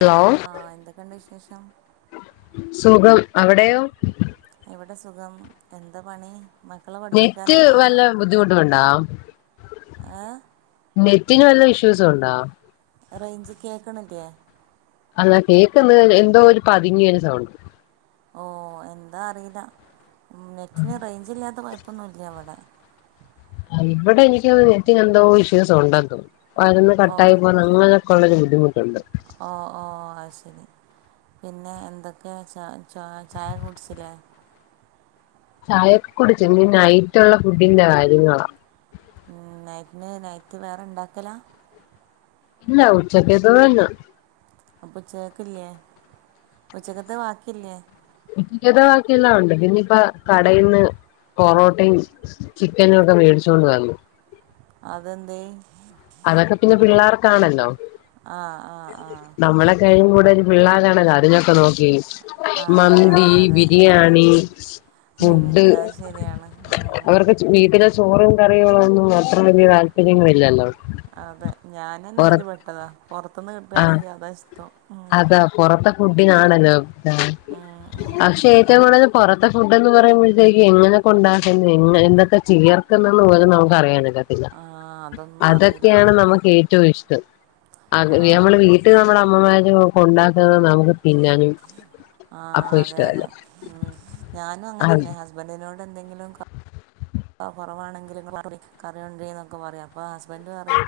Hello ആഹ! എന്തൊക്കെയുണ്ട് വിശേഷം? സുഖം അവിടെയോ? ഇവിടെ സുഖം എന്താ പണി? മക്കളെ നെറ്റ് പഠിപ്പിക്കാനൊക്കെ ആയോ വല്ല ബുദ്ധിമുട്ടുണ്ടോ ഏ നെറ്റിന് വല്ല ഇഷ്യൂസ് ഉണ്ടാ? റേഞ്ച് കേക്കണില്ലേ? അല്ല കേക്കന്ന് എന്തോ ഒരു പതുങ്ങിയ ഒരു സൗണ്ട് ഓ എന്താ അറിയില്ല നെറ്റിന് റേഞ്ച് ഇല്ലാത്ത കുഴപ്പൊന്നും ഇല്ല അവിടെ ഇവിടെ എനിക്ക് തോന്നുന്നു നെറ്റിനു എന്തോ ഇഷ്യുസ് ഉണ്ടെന്ന് തോന്നുന്നു അതൊന്ന് കട്ട ഓ ആയി പോ- അങ്ങനൊക്കള്ളൊരു ബുദ്ധിമുട്ടുണ്ട് ഓ.. ഓ.. അത് ശരി. പിന്നെ എന്തൊക്കെയ ച ച ചായ കുടിച്ചില്ലേ? ചായൊക്കെ കുടിച്ച് ഇനി നൈറ്റുള്ള ഫുഡിന്റെ കാര്യങ്ങളാ ഉ നൈറ്റിന് നൈറ്റ് വേറെ ഇണ്ടാക്കല ഇല്ല ഉച്ചക്കത്തത് തന്ന അപ്പ ഉച്ചേക്കില്ലേ ഉച്ചക്കത്തെ വാക്കില്ലേ ക്കിത്തെ ബാക്കി എല്ലാം ഉണ്ട് പിന്നയിപ്പ കടിയീന്ന് പൊറോട്ടയും ചിക്കനും ഒക്കെ മേടിച്ചുകൊണ്ട് വന്ന് അതെന്തെ അതൊക്കെ പിന്നെ പിള്ളേർക്കാണല്ലോ ആ ആ ആ നമ്മളെ കഴിയുമ്പോ ഇവിടെ ഒരു പിള്ളാരാണ് കരഞ്ഞൊക്കെ നോക്ക ആ യും മന്തി അതെ അതെ ബിരിയാണി ഫുഡ് ഉം അത് ശരിയാണ് ഉം അവർക്ക് വീട്ടിലെ ചോറും കറികളൊന്നും അത്ര വലിയ താല്പര്യങ്ങളില്ലല്ലോ അതെ ഞാനന്നെ പുറ അയല് പെട്ടതാ പുറത്തുന്ന് ആ കിട്ടുകയാണെങ്കി അതാ ഇഷ്ടം ഉം അതാ പൊറത്തെ ഫുഡിനാണല്ലോ ആഹ് ഉം ഉം പക്ഷെ ഉം ഏറ്റവും കൂടുതൽ പൊറത്തെ ഫുഡ് എന്ന് പറയുമ്പോഴത്തേക്ക് എങ്ങനെ ഉണ്ടാക്കുന്ന് എന്തൊക്കെ ചേർക്കുന്നന്ന് പോലും നമുക്ക് അറിയണില്ല ഇല്ല ആഹ് അതൊന്നും അറിയില്ല അതൊക്കെയാണ് നമുക്ക് ഏറ്റവും ഇഷ്ടം അ ആഹ് നമ്മള് വീട്ടിൽ നമ്മുടെ അമ്മമാര് കൊണ്ടാക്കുന്നുന്നത് നമുക്ക് തിന്നാനും ആഹ് അപ്പൊ അതെ അതെ ഇഷ്ടമല്ല ഉം ഞാനും അങ്ങനെന്നെ ഹസ്ബൻഡിനോട് എന്തെങ്കിലും കൊറവാണെങ്കിലും കറിയുണ്ടേ എന്നൊക്കെ പറയാം അപ്പൊ ഹസ്ബൻറ് പറയും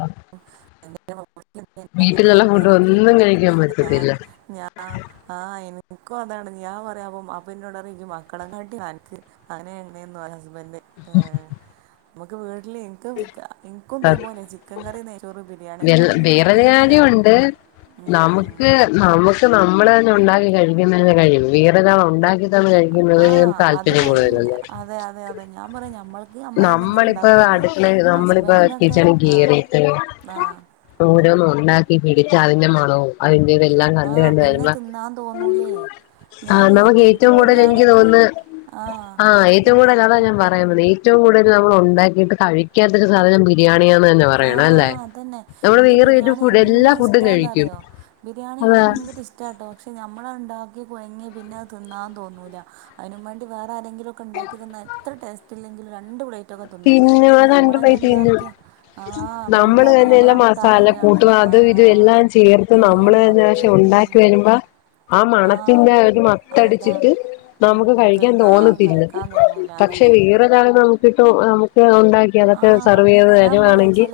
ആഹ് [inaudible] ഉണ്ടാക്കിയാൽ വീട്ടിലുള്ള ഫുഡ് പോരെന്നൊക്കെ ഒന്നും കഴിക്കാൻ പറ്റത്തില്ല ആഹ് ആഹ് എനിക്കും അതാണ് ഞാൻ പറയാ അപ്പൊ വാപ്പ എന്നോട് പറയും മക്കളെ കാട്ടി അനക്ക് അയിന് എന്നെയന്ന ഹസ്ബൻഡ് ഏഹ് നമുക്ക് വീട്ടില് എന്തും കിട്ടാ എനിക്കും ഇതേ പോലെ ചിക്കൻ കറി നെയ്ച്ചോറും വെള് വേറൊരു കാര്യണ്ട് നമുക്ക് നമുക്ക് നമ്മള് തന്നെ ഉണ്ടാക്കി കഴിക്കുന്നതി കഴിക്കും വേറൊരാള് ഉണ്ടാക്കി അങ്ങനെ ആ കഴിക്കുന്നതിൽ ഞാൻ അത് താല്പര്യം ഭയങ്കര കൂടുതല്ലല്ലേ അതെ അതെ അ അതെ ഞാൻ പറയും ഞമ്മള് നമ്മളിപ്പോ അടുക്കളെ നമ്മളിപ്പോ ഹസ്ബൻഡിനൊക്കെ കിച്ചണി ആ കേറിയിട്ട് ആ ഓരോന്ന് ഉണ്ടാക്കി പിടിച്ച് അതിന്റെ മണവും അതിന്റെ ഇതെല്ലാം ആ കണ്ട് കണ്ട് പിന്നെ വരമ്പ തിന്നാൻ തോന്നൂലേ ഞാൻ ആഹ് നമുക്ക് വിചാരിക്ക എനിക്ക് ഏറ്റവും കൂടുതൽ എനിക്ക് ബിരിയാണിയൊക്കെ തോന്ന് ആ ആഹ് എ ഇൻ- ഏറ്റവും കൂടുതൽ അതാ ഞാൻ പറയവന്ന ഏറ്റവും കൂടുതൽ നമ്മള് ഉണ്ടാക്കിയിട്ട് കഴിക്കാതെസാനം ബി ബിരിയാണിയാന്ന് തന്നെ ആ പറയണം അല്ലേ അതന്നെ നമ്മള് എനിക്ക് വേരെ ഒരു ബിരിയാണി ഫുഡ് എല്ലാ എന്ത് ഫുഡും കഴിക്കും ഇഷ്ടാന്നറിയോ ബിരിയാണി അതാ ഭയങ്കര ഇഷ് ഇഷ്ടട്ടോ പക്ഷെ നമ്മള ഉണ്ടാക്കി കുഴിങ്ങി പിന്നെ തിന്നാന്ന് തോന്നൂല്ല അതിനു വേണ്ടി വേറെരെങ്കിലു ഉണ്ടാക്കിതന്ന എത്ര ടേസ്റ്റ് ഇല്ലങ്കിലും രണ്ട് പ്ലേറ്റ് ഒക്കെ തിന്നും പക്ഷെ അത് നമ്മൾ അണ്ടമായി തന്നെ തിന്നും ഉണ്ടാക്കിയ ആ നമ്മള് നമ്മളുണ്ടാക്കി തന്നെ എല്ലാം നമ്മളാണ്ട് മസാല തളരാണ് കൂട്ടും ആ അതും ഇതും എല്ലാം ചേർത്ത് എല്ലാം നമ്മള് തന്നെ മണത്ത് പക്ഷെ ഒണ്ടാ ക്കി ഉം. വരുമ്പ ആഹ് ആ മണത്തിന്റെ പി ഒരു മത്തടിച്ചിട്ട് അതാണ് നമുക്ക് കഴിക്കാൻ തിന്നാൻ തോന്നത്തില്ല കഴിക്കാൻ തോന്നൂല പക്ഷെ അതന്നെ വേറൊരാൾ നമിക്കിപ്പോ ഒണ്ടാക്കി ആ അതൊക്കെ സെർവ് ചെയ്ത് ഞാൻ പറയാം തരുവാണെങ്കിൽ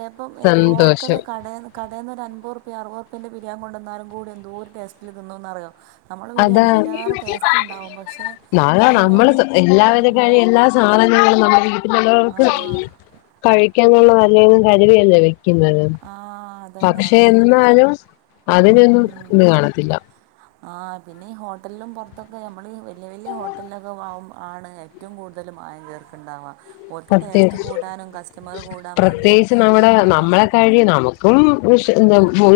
സന്തോഷം കടെന്ന് ഒരു അമ്പപത്റുപ്പ്യ അറുപറുപ്പ്യന്റെ ബിരിയാം കൊണ്ടുവന്നാലും കൂടെ എന്തോ ഒരു ടെസ്റ്റിൽ തിന്നുന്നറിയോ നമ്മളെ അതാ ബിരിയാണി ആയിലേറെ ടേസ്റ്റ് ഉണ്ടാവും പക്ഷേ ഇത് തന്നെയാണ് നാ ഉം സാധങ്ങള് നമ്മുടെ ആ വീട്ടിലുള്ളവർക്ക് കഴിക്കാനുള്ളതല്ലെന്ന് കരുവിയല്ല വെയ് ക്കുന്നത് ആ അതന്നെ പക്ഷെ അതന്നെ എന്നാലും അതിനൊന്നും ഇത് കാണത്തില്ല ആഹ് പിന്നെ ഈ ഹോട്ടലും പുറത്തൊക്കെ നമ്മള് വല്ല്യ വല്ല്യ ഹോട്ടലൊക്കെ വാം ആണ് ഏറ്റവും കൂടുതൽ മായം ചേർക്കുണ്ടാവുക ഒർക്ക് പ്രത്യേ ടേസ്റ്റ് കൂടാനും കസ്റ്റമറ് കൂടാൻ വേണ്ടിയും ആഹ് കഴി നമു കുംമുഷ്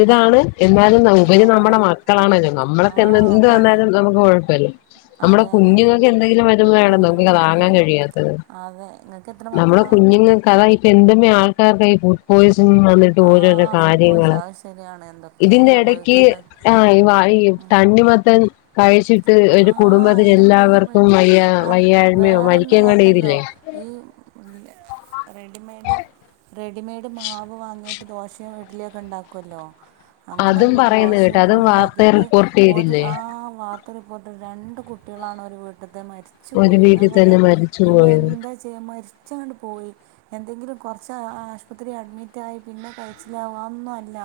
ഇതാണ് എന്നാലും ആ ഇവരി ആ നമ്മടെ മക്കളാണല്ലോ ആ നമ്മളൊക്കെ എ എന്ത് അതാണ് വന്നാലും നമ്മ കുഴപ്പമല്ല നമ്മുടെ അതെ അതെ കുഞ്ഞുങ്ങൾക്കെ എന്തെങ്കിലും വരുബഴാണ് ഉം, നമുക്കക്കെ താങ്ങാൻ ഉം. കഴിയാത്തത് അതെ - നമ്മളെ കുഞ്ഞുങ്ങൾക്ക് അതാ ഇപ്പൊ എന്തേമ്മ ആൾക്കാർക്ക ഫുഡ് പോയിസൺ ന്നിട്ട് ആ ഓരോരോ ഫുഡ് പോയ്സൺ കാര്യങ്ങള് അത് ശരിയാണ് എന്തൊക്കെ ഇതിന്റെ ഇടക്ക് സംഭവിക്കുന്നുണ്ട് ആഹ് ഈ വാ ഈ തണ്ണിമത്തൻ കഴിച്ചിട്ട് ആ ഒരു കുടുംബത്തിലെ എന്തൊക്കെ എല്ലാവർക്കും പറ്റി വയ്യ അത് വയ്യായ്മയോ മരിക്ക വേറൊന്ന് എങ്ങാണ്ട് കേട്ടല്ലോ ചെയ്തില്ലേ ഈ ഉം റെഡിമെയ്ഡ് റെഡിമെയ്ഡ് മാവ് വാങ്ങിയി- ദോശയും ഇഡ്ലി ഒക്കെ ഉണ്ടാക്കുല്ലോ അങ്ങനെ അതും പറയുന്ന ദോശയും കേട്ട് ഇഡലി അതും വാർത്ത ഉണ്ടാക്കിയിട്ട് റിപ്പോർട്ട് ഒരു ചെയ്തില്ലേ ആഹ വാർത്ത- പോട്ടെ രണ്ട് കുട്ടികളാണ് ഒരു വീട്ടത്തെ മരിച്ചു ഒരു പോയെ ഞാൻ വീട്ടിൽ പറയാ തന്നെ മരിച്ചു പിന്നെ പോയത് എന്താചെ യ്യ മരിച്ചാങ്ങട്ട് പോയി എന്തെങ്കിലും കുറച്ച് ആശുപത്രി അഡ്മിറ്റ് ആയി പിന്നെ കയിച്ചിലാവ അതൊന്നും അല്ല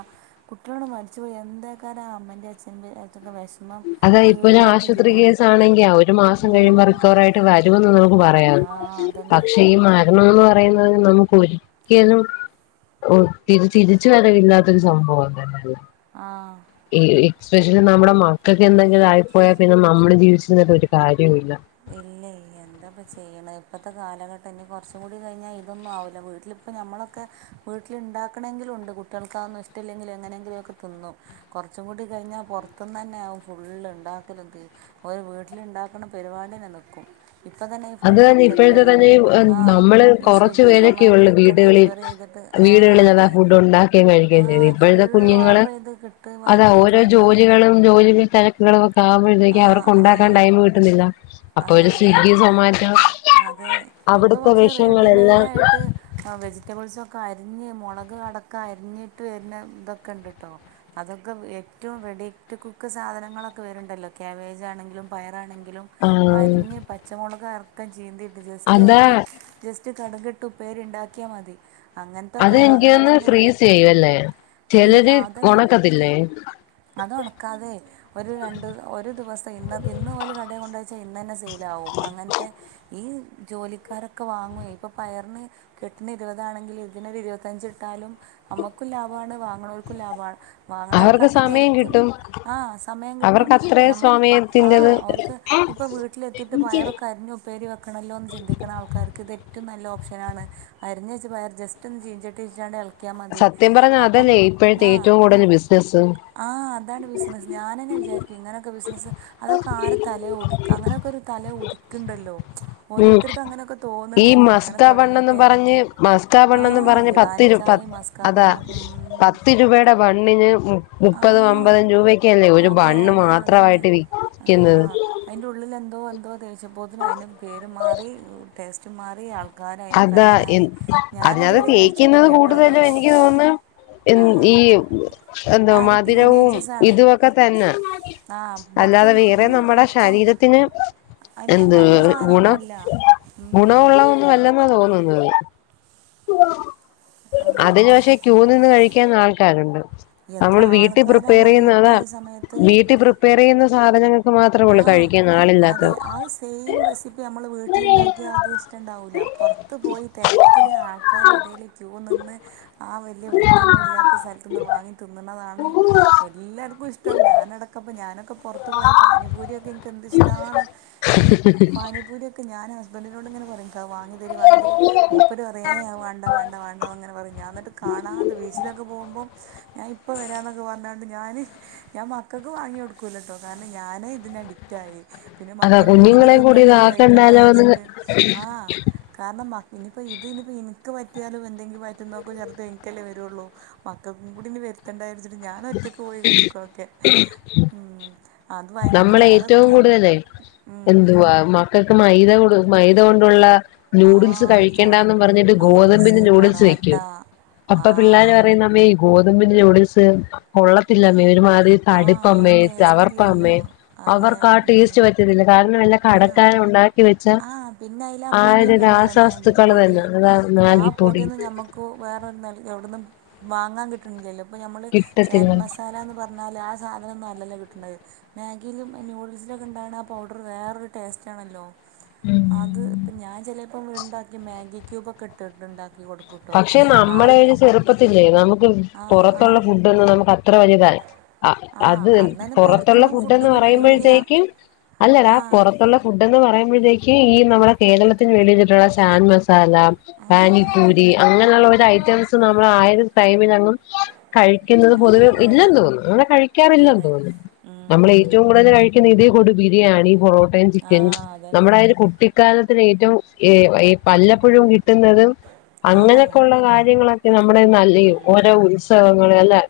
കുട്ടികള് മരിച്ചു പോയി എന്താക്കാരം ആ അമ്മേന്റേം അച്ഛന്റേം എറ്റക്കെ വെഷമം തീർ- ആശുത്രി കേസ് ആണെങ്കി ആ ഒരു മാസം കഴിയ്മ്പോ റിക്കവർ ആയിട്ട് വരുമന്ന് നമ്മുക്ക് പറ- പറയാം ആ അതന്നെ പക്ഷെ ഈ മരണം എന്ന് പറയുന്നത് നമുക്ക് ഒരിക്കലും ഓ തി തിരിച്ചു വരവ് ഇല്ലാത്തൊരു സംഭവം തന്നെല്ലേ ആഹ് ഈ എക്സ്പെഷ്യലി നമ്മടെ മക്കൾക്ക് എന്തെങ്കിലും ആയിപ്പോയാൽ പിന്നെ നമ്മള് ജീവിച്ചിരുന്നിട്ട് ഒരു കാര്യവും ഇല്ല ഇല്ല ഇല്ല എന്താ ഇപ്പം ചെയ്യണേ ഇപ്പോഴത്തെ കാലഘട്ടംഇനി കൊറച്ചുകൂടി കഴിഞ്ഞാൽ ഇതൊന്നും ആവില്ല വീട്ടിലിപ്പം നമ്മളൊക്കെ വീട്ടിലുണ്ടാക്കണെങ്കിലുണ്ട് കുട്ടികൾക്കാന്നും ഇഷ്ടമില്ലെങ്കിലും എങ്ങനെങ്കിലുഒക്കെ തിന്നും കൊറച്ചും കൂടി കഴിഞ്ഞാൽ പുറത്തുന്ന് തന്നെയ ആകും ഫുള്ള് ഇണ്ടാക്കലും തി ഒരു വീട്ടിലിണ്ടാക്കുന്ന പരുപാടിന്നെ നിൽക്കും ഇപ്പം തന്നെ ഈ ഫ്ല അത് തന്നെ ഫുഡ് ഇപ്പോഴ്ത്തെ ഡെലിവറിയും തന്നെ ഈ ആ നമ്മള് ഈ കൊറച്ച് സ്വിഗ്ഗി സൊമാറ്റോ പേരൊക്കെയെഉള്ളു ഒക്കെ വീടുകളിൽ ഡെലിവറി ചെയ്തിട്ട് ആ വീടുകളിലാതാ അതെ ഫുഡ് ഉണ്ടാക്കേം ആ കഴിക്കുകയും ചെയ്യുന്നത് ഇപ്പോഴത്തെ ഫുള്ള് കുഞ്ഞുങ്ങള് ഓർഡർ ചെയ്ത് കിട്ടി അതാ വാങ്ങി ഓരോ തിന്നല്ലേ ജോലികളും ജോലിക്കും തിരക്കുകളൊക്കെ ആ ആവുമ്പോഴത്തേക്ക് അവർക്ക് ആ ഉണ്ടാക്കാൻ ടൈംമ് കിട്ടുന്നില്ല അതെ അപ്പോര് അതെ സ്വിഗി- സൊമാറ്റോ അതെ ഇപ്പൊ പക്ഷെ റെഡിമെയ്ഡ് വിഷയങ്ങളെല്ലാം ആയിട്ട് ആ വെജിറ്റബിൾസൊക്കെ അരിഞ്ഞ് മുളക് അടക്കം അരിഞ്ഞിട്ട് വരുന്ന ഇതൊക്കെ ഉണ്ട് കേട്ടോ അതൊക്കെ ഏറ്റവും റെഡി റ്റു കുക്ക് സാധനങ്ങളൊക്കെ വരുന്നുണ്ടല്ലോ ക്ബേജ് ആണെങ്കിലും പയറാണെങ്കിലും ആ അരിഞ്ഞ് പച്ചമുളക് അറക്കം ചീന്തിട്ട് ജസ്റ്റ് അതാ അവർക്ക് ജസ്റ്റ് കട്കിട്ട് ഉപ്പേരി ഇണ്ടാക്കിയാൽ മതി അങ്ങനത്തൊക്കെ അത് വാങ്ങണ എനിക്കൊന്ന് തന്നെ ഫ്രീസ് ചെയ്യും ഉം അല്ലേ ഫ്രീ ചിലര് അതല്ല ഈ ഉണക്കത്തില്ലേ അത് ഉണക്കാതെ ഒരു രണ്ട് ഒരു ദിവസം ഇന്ന് ഇന്ന് ഓല് കടയി കൊണ്ട വച്ചാൽ ഇന്ന തന്നെ ചെയും ലാവും അങ്ങനത്തെ ഈ ജോലിക്കാരൊക്കെ വാങ്ങുവെ ഇപ്പൊ പയറിന് കെട്ടിന് ഇരുപതാണെങ്കിൽ ഇതിനൊരു ഇരുപത്തഞ്ച് ഇട്ടാലും നമ്മുക്കും ലാഭമാണ് വാങ്ങുണോൽക്കും ലാഭമാണ് വാങ്ങണ അവർക്ക് ആൾക്കാർക്ക് സമയം തിരക്കും കിട്ടും ആ സമയം കിട്ടും അവർക്ക് അത്രേ ഞമ്മൾ ആ സമയത്തിന്റത് ഓല്ക്ക് ഇപ്പൊ വീട്ടിലെത്തിയിട്ട് പയറൊക്കെ അരിഞ്ഞു ഉപ്പേരി വെക്കണല്ലോ എന്ന് ചിന്തിക്കണ ആൾക്കാർക്ക് ഇത് ഏറ്റവും നല്ല ഓപ്ഷനാണ് അരിഞ്ഞ് വെച്ച പയർ ജസ്റ്റ് ഒന്ന് ചീൻചട്ടിലിട്ടാണ്ട് എള സത്യം പറഞ്ഞ അതല്ലേ ഇപ്പോഴത്തെ ഏറ്റവും കൂടുതൽ ബിസിനസ്സ് ആ് അതാണ് ബിസിനസ്സ് ഞാനെന്നെ വിചാരിക്കും ഇങ്ങനെയൊക്കെ ബിസിനസ്സ് അതൊക്കെ ആരെ തലേ ഉദിക്കി അങ്ങനെയൊക്കെ ഒരു തല ഉദിക്ക്ണ്ടല്ലോ ഉം ഈ അങ്ങനെ മസ്ക ബണ് തുടങ്ങട്ടെ എന്നും പറഞ്ഞ് എന്നൊക്കെ മസ്കാ ആ ബണ് എന്നും പറഞ്ഞ് ഇറാനി പത്ത പ ചായയും മസ്കാ അതാ ബണ്ണും ഉം. പത്ത് രൂപയുടെ ബണ്ണിന് ആ മുപ്പതും അമ്പതും രൂപ ഒക്കെല്ലേ ഒരു അതെ ബണ്ണ് അതെ അതന്നെ മാത്രമായിട്ട് ആ വിക്കുന്നത് അതിൻ്റെ ഉള്ളിൽ എന്തോ എന്തോ തേച്ചപ്പോത്തിന് അയിന് പേര് മാറി ടേസ്റ്റ് മാറി ആൾക്ക അതാ അതിനത് തേക്കുന്നത് കഴിച്ചിട്ടില്ല കേട്ടോ അത് കൂടുതലും എനിക്ക് തോന്നുന്നു എ ആ ഈ എന്ത ആ ഈ മധുരവും ടീനേജേഴ്സാണ് ഇതുവൊക്കെ തന്നെ ആഹ് മൊത്തം അല്ലാതെ ഈ വേറെ ടീനേജ് നമ്മുടെ ഇപ്പം ശരീരത്തിന് അല്ല എന്ത് നല്ല ഗുണ സാധനൊന്നും അല്ല ഗുണം ഉം ഉള്ളൊതൊന്നും അല്ലെന്നാ തോന്നുന്നത് ആഹ് അതിനു പക്ഷെ ക്യൂ നിന്ന് കഴിക്കാൻ ആൾക്കാരുണ്ട് എത്ര നമ്മള് വീട്ടിൽ ആൾക്കാരാണ് പ്രിപ്പയർ അത് ചെയ്യുന്ന അതാ ഹിറ്റായ സമയത്ത് വീട്ടിൽ പ്രിപ്പയർ ചെയ്യുന്ന സാധനങ്ങൾ ആഹ് അതെ ആ സെയിം റെസിപ്പി നമ്മൾ വീട്ടിലുണ്ടാക്കി അത് ഇഷ്ടണ്ടാവൂല്ല പുറത്ത് പോയി തിരക്കില് ആൾക്കാരെടെൽ ക്യൂ നിന്ന് ആ വലിയ വൃത്തിയൊന്നും ഇല്ലാത്ത സ്ഥലത്ത്ന്ന് വാങ്ങി തിന്നണതാണ് എല്ലാർക്കും ഇഷ്ട ഞാനടക്കപ്പോൾ ഞാനൊക്കെ പുറത്ത് പോയ പാനിപൂരിയൊക്കെ എനിക്ക് എന്ത് ഇഷ്ടാണ് ഈ പാനിപൂരിയൊക്കെ ഞാൻ ഹസ്ബൻഡിനോട് ഇങ്ങനെ പറയും ക്ക് അത് വാങ്ങി തരിന്ന് വാങ്ങി തരി മൂപ്പര് ഏഹ് വേണ്ട വേണ്ട വണ്ട അങ്ങനെ പറയും ഞാൻ എന്നിട്ട് കാണാതെ ബിച്ചിലൊക്കെ പോകുമ്പോം ഞാൻ ഇപ്പ വരാന്നൊക്കെ പറഞ്ഞണ്ട് ഞാന് ഞാൻ മക്കൾക്ക് വാങ്ങി കൊടുക്കൂലട്ടോ കാരണം എനി ഞാനെ ഇതിന് അഡിക്റ്റയി പിന്നെ അതാ മക്കളും കൂടി ഇന്നത് കുഞ്ഞുങ്ങളെയും ഇത് കഴിക്കണ്ട ഇതാക്കണ്ടാലോന്ന് വിചരിച്ചിട്ട് ആഹ് കാരണം ഇനിപ്പോ ഇതിനിയിപ്പോ എനിക്ക് പറ്റിയാലും എന്തെങ്കിലും വയറ്റ്ന്നൊക്കെ ഛർദിയും എനിക്കല്ലേ വരുള്ളൂ മക്കക്കും കൂടി ഇനി വരുത്തണ്ടാവിയയിരിച്ചിട്ട് ഞാൻ ഒറ്റക്ക് പോയി കഴിക്കു ഒക്കെ നമ്മള് ഏറ്റവും കൂടുതലേ ഉം, ഉം. എന്തുവാ ക്കള്ക്ക് മൈദ മൈദ കൊണ്ടുള്ള ആ നൂഡിൽസ് സാ കഴിക്കണ്ടാന്ന് പറഞ്ഞിട്ട് ഗോതമ്പിന്റെ നൂഡിൽസ് നൂഡിൽസ് പൊറാട്ട വെക്കും ആ അപ്പ പിള്ളേര് പറയും അമ്മേ ഗോതമ്പിന്റെ നൂഡിലീസ് ആ കൊള്ളത്തില്ലമ്മേ ഒരുമാതിരി ആ തടിപ്പ അമ്മേ അത് ടേസ്റ്റ് ചവർപ്പ് പ്പമ്മേ ഇല്ലല്ലോ അതെ അവർക്കാ ടെസ്റ്റ് ഉം. പറ്റുന്നില്ല കാരണം ഇല്ല കടക്കാരുണ്ടാക്കി വെച്ച ആ പിന്നെ അയില് ആ ഒരു പൊടിയൊക്കെ രാസവസ്തുക്കൾ തന്നെ അതാ മാഗി പോട്ടെന്ന് ഞാ നമ്മക്ക് വേറെവിടെന്നും വാങ്ങാൻ കിട്ടണില്ലല്ലോ അപ്പൊ നമ്മള് കിട്ടത്തില്ല ചാറ്റ് മസാലന്ന് പറ- ഞ്ഞാൽ ആ സാധനം ഒന്നും അല്ലല്ലോ കിട്ടണത് മാഗിലും നൂഡിൽസിലൊക്കെ ഉണ്ടാവണ ആ പൗഡർ വേറൊരു ടേസ്റ്റ് ആണല്ലോ അത് ഇപ്പ ഞാൻ ചിലപ്പോ ഇണ്ടാക്കി മാഗി ക്യൂബൊക്കെ ഇട്ടട്ട് ഇണ്ടാക്കി കൊടുക്കും പക്ഷെ നമ്മളയൊരു ചെറുപ്പത്തില്ലേ നമുക്ക് ആ ആ പുറത്തുള്ള ഫുഡോന്നും നമുക്ക് അത്ര വലുതായ അ ആ അത് അന്നന്നെ പൊറത്തുള്ള പുറത്തുന്നും ഫുഡ് ഫുഡ്ന്ന് കിട്ടൂല്ല പറയുമ്പോഴ്ത്തേക്കും അല്ലടാ ആ പൊറ ത്തുളള ഫുഡ് എന്ന് പറയുമ്പോഴത്തേക്ക് ഈ നമ്മുടെ കേരളത്തിന് വെളിയിലയിട്ടുള്ള ചാൻ മസാല സാല ആ അതെ പാനിപ്പൂരി അങ്ങനെഉള്ള ഒരു ഐറ്റംസും നമ്മളാ ആയോരു ടൈമിൽ എങ്ങും കഴിക്കുന്നത് ആ പൊതുവേ ഇല്ലേന്ന് ആ തോന്ന് അങ്ങനെ കഴിക്കാറില്ലന്ന് അതെ തോന്നുന്നു ഉം നമ്മള് ഉം ഏറ്റവും കൂടുതല് കഴിക്കുന്ന ഇതി കൂടു ബിരിയാണി പൊറോട്ടയും ആ ചിക്കനും അതന്നെ നമ്മുടെ ഒരു കുട്ടി ഇ കാലത്തില് ഏറ്റവും എ എ വല്ലപ്പോഴും കിട്ടുന്നതും ആ അങ്ങനെയൊക്കെ ഉള്ള കാര്യങ്ങളൊക്കെ നമ്മുടെ നല്ല ഇ ഓരോ ഉത്സവങ്ങള് അല്ലേ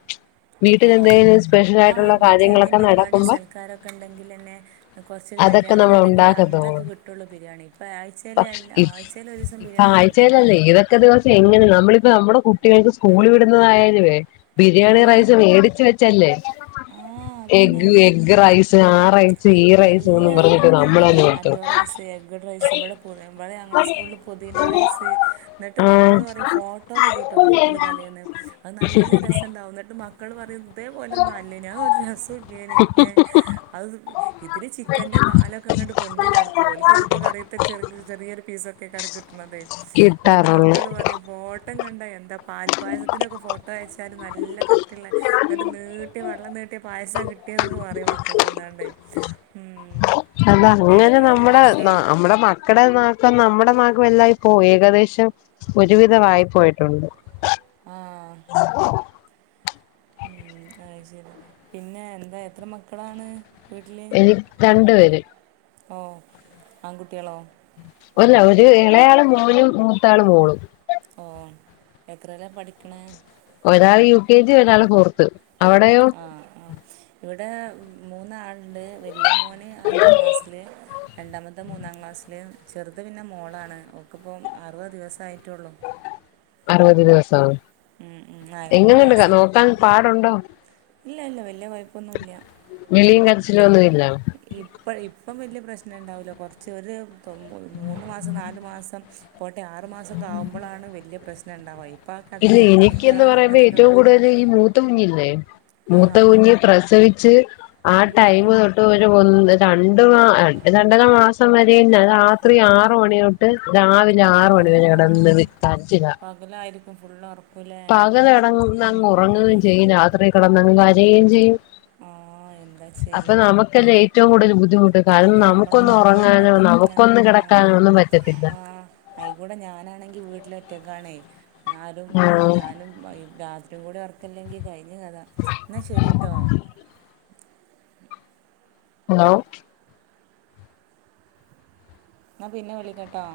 ആഹ് ആഹ് വീട്ടില് എന്തേലും കാര്യങ്ങളൊക്കെ പരിപാടി നടക്കുമ്പോ സൽക്കാരൊക്കെ ഉണ്ടെങ്കിലന്നെ കൊറച്ചൊരു അതൊക്കെ കല്യാണൊക്കെ നമ്മൾ ഉണ്ടെങ്കില് ഉണ്ടാക്കത്തോളൂ അന്നൊക്കെ കിട്ടുള്ളൂ ബിരിയാണി ഇപ്പോ ആഴ്ച്ചേല് അൽ അ ആഴ്ച്ചല് ഒരു ദിവസം ബിരിയാണി നിർ ഴ്ച്ചേലല്ലേ എതൊക്കെ ദിവസം എങ്ങനെ നമ്മളിപ്പ നമ്മുടെ കുട്ടികൾക്ക് സ്കൂളിൽ വിടുന്നതായാലുവേ ആ ബിരിയാണി റൈസ് മേടിച്ച് വെച്ചല്ലേ ആ അതന്നെ എഗ് എഗ് ഉം റൈസ് ആ റൈ സ് ഈ റൈസുന്നും പറഞ്ഞിട്ട് നമ്മള് തന്നെ കൊടുത്തത് ദെ എഗ് റൈസ് ഇവിടെ മുഴുവൻപെര് ഞങ്ങളുടെ സ്കൂളില് പുതീന റൈസ് എന്നിട്ട് ആഹ് മക്കൾ പറയും ഫോട്ടോ വിടുട്ടോ ഗ്രൂപ്പിൽ തലേന്ന് അത് നല്ല രസണ്ടാവും എന്നിട്ട് മ മക്കള് പറയും ഇതേപോലൊന്നും അല്ലേനി അത് ഒരു രസ ഇല്ലേനി അത് ഇതില് ചിക്കൻ്റെ കാലൊക്കെ ഇങ്ങട്ട് പൊന്തി കിടക്കും ഓൽക്ക് ചിലപ്പോൾ കറിയത്തെ ചെറക് ചെറിയൊരു പീസൊക്കെ ആയിക്കാരം കിട്ടണതേ എന്നിട്ട് കിട്ടാറുള്ളൂ മക്കള് പറയും ഫോട്ടോം കണ്ടാ എന്താ പാൽപ്പായസത്തിനൊക്കെ ഫോട്ടോ അയച്ച് ട്ടാനും നല്ല കട്ടിയുള്ള എന്നിട്ട് നീട്ടിയ വെള്ളം നീട്ടിയ പായസം കിട്ടിയെന്നൊക്കെ പറയും മക്കള് വന്നാണ്ടേ ഉം അത അങ്ങനെ ഏതായാലും നമ്മുടെ ന രസാണ് നമ്മുടെ മ ക്കടെ നാക്കും നമ്മുടെ നാക്കും എല്ലാം ഇപ്പോ ഏകദേശം ഒരു വിധവായി പോയിട്ടുണ്ട് ആഹ് ഉം അത് ശരി പിന്നെ എന്താ എത്ര മക്കളാന്ന് വീട്ടില് എനിക്ക് രണ്ടു പേര് ആഹ് ആൺകുട്ടിയളോ ഒ അല്ല ഒരു ഇളയാള് മോനും മൂത്ത ആള് മോളും ഓ എത്രയില പഠിക്ക്ണേ? ഒരാള് യു കെ ജി ഒരാളാ ഫോർത്ത് അവിടെയോ? ആഹ് ആഹ് ഇവിടെ മൂന്നാളുണ്ട് വലിയ മോന് അഞ്ചാം ക്ലാസ്സില് രണ്ടാമത്തെ മൂന്നാം ക്ലാസ്സില് ചെറുത് പിന്നെ മോളാണ് അവക്കിപ്പം അറുപത് ദിവസയിട്ടൊള്ളൂ അറുപത് ദിവസവോ ഉം ഉം ആഹ് രണ്ട് എങ്ങനുണ്ട് ക മാസം നോക്കാൻ പാടുണ്ടോ ഇല്ല ഇല്ല വല്യ കൊയ്പൊന്നുല്ല വിളിയും ഉം കരച്ചിലും ഒന്നും ഇല്ല ഇ ഇപ്പ ഇപ്പം വലിയ പ്രശ്നം ഉണ്ടാവില്ല കൊറച്ച് ഒരു തൊ മൂന്ന് മാസം നാലു മാസം പോട്ടെ ആറ് മാസമൊക്കെ ആകുമ്പോളാണ് വലിയ പ്രശ്നം ഉണ്ടാവുക ഇപ്പ ഇല്ല എനിക്ക് എന്ന് പറയുമ്പോ ഏറ്റവും കൂടുത ല്ലേ ഈ മൂത്ത കുഞ്ഞില്ലേ ആ മൂത്ത ആ കുഞ്ഞ് പ്രസവിച്ച് ആഹ് ഉം, ടൈമ് ഉം. തൊട്ട് ഒരു മു മ് രണ്ട് മാ രണ്ട് രണ്ടര മാസം വരെയും രാത്രി ആറ് മണിതൊട്ട് രാവി ലെ ആറ് മണി വരെ കടന്ന് വി കരച്ചില ലായിരിക്കും ഫുളള് ഒറ പകല് കടങ്ങുന്നങ്ങ് ഉറങ്ങുകയും ചെയ്യും രാത്രി കടന്നങ്ങ് കരയും ചെയ്യും ആ എന്താ അപ്പ ചെയ്യണേ നമുക്കല്ലെ ഏറ്റവും കൂടുതല് ബു ദ്ധിമുട്ട് കാരണം അത് നമ്മൾക്ക് നമുക്കൊന്ന് ഉറങ്ങാൻ ഉറങ്ങാനോ പറ്റുന്നില്ല നമുക്കൊന്ന് കിടക്കാനോ ഒന്നും പറ്റത്തില്ല അയികൂടെ ഞാനാണെങ്കില് വീട്ടില് ഒറ്റക്കണേ ഞാനും ആ ആഹ് ഞാനും രാ ന്റെ കൂടി ഉറക്കില്ലെങ്കിൽ കഴിഞ്ഞ് കഥ എന്നാ ശരിട്ടോ ലോ ന്ന പിന്നെ വിളിക്കട്ടോ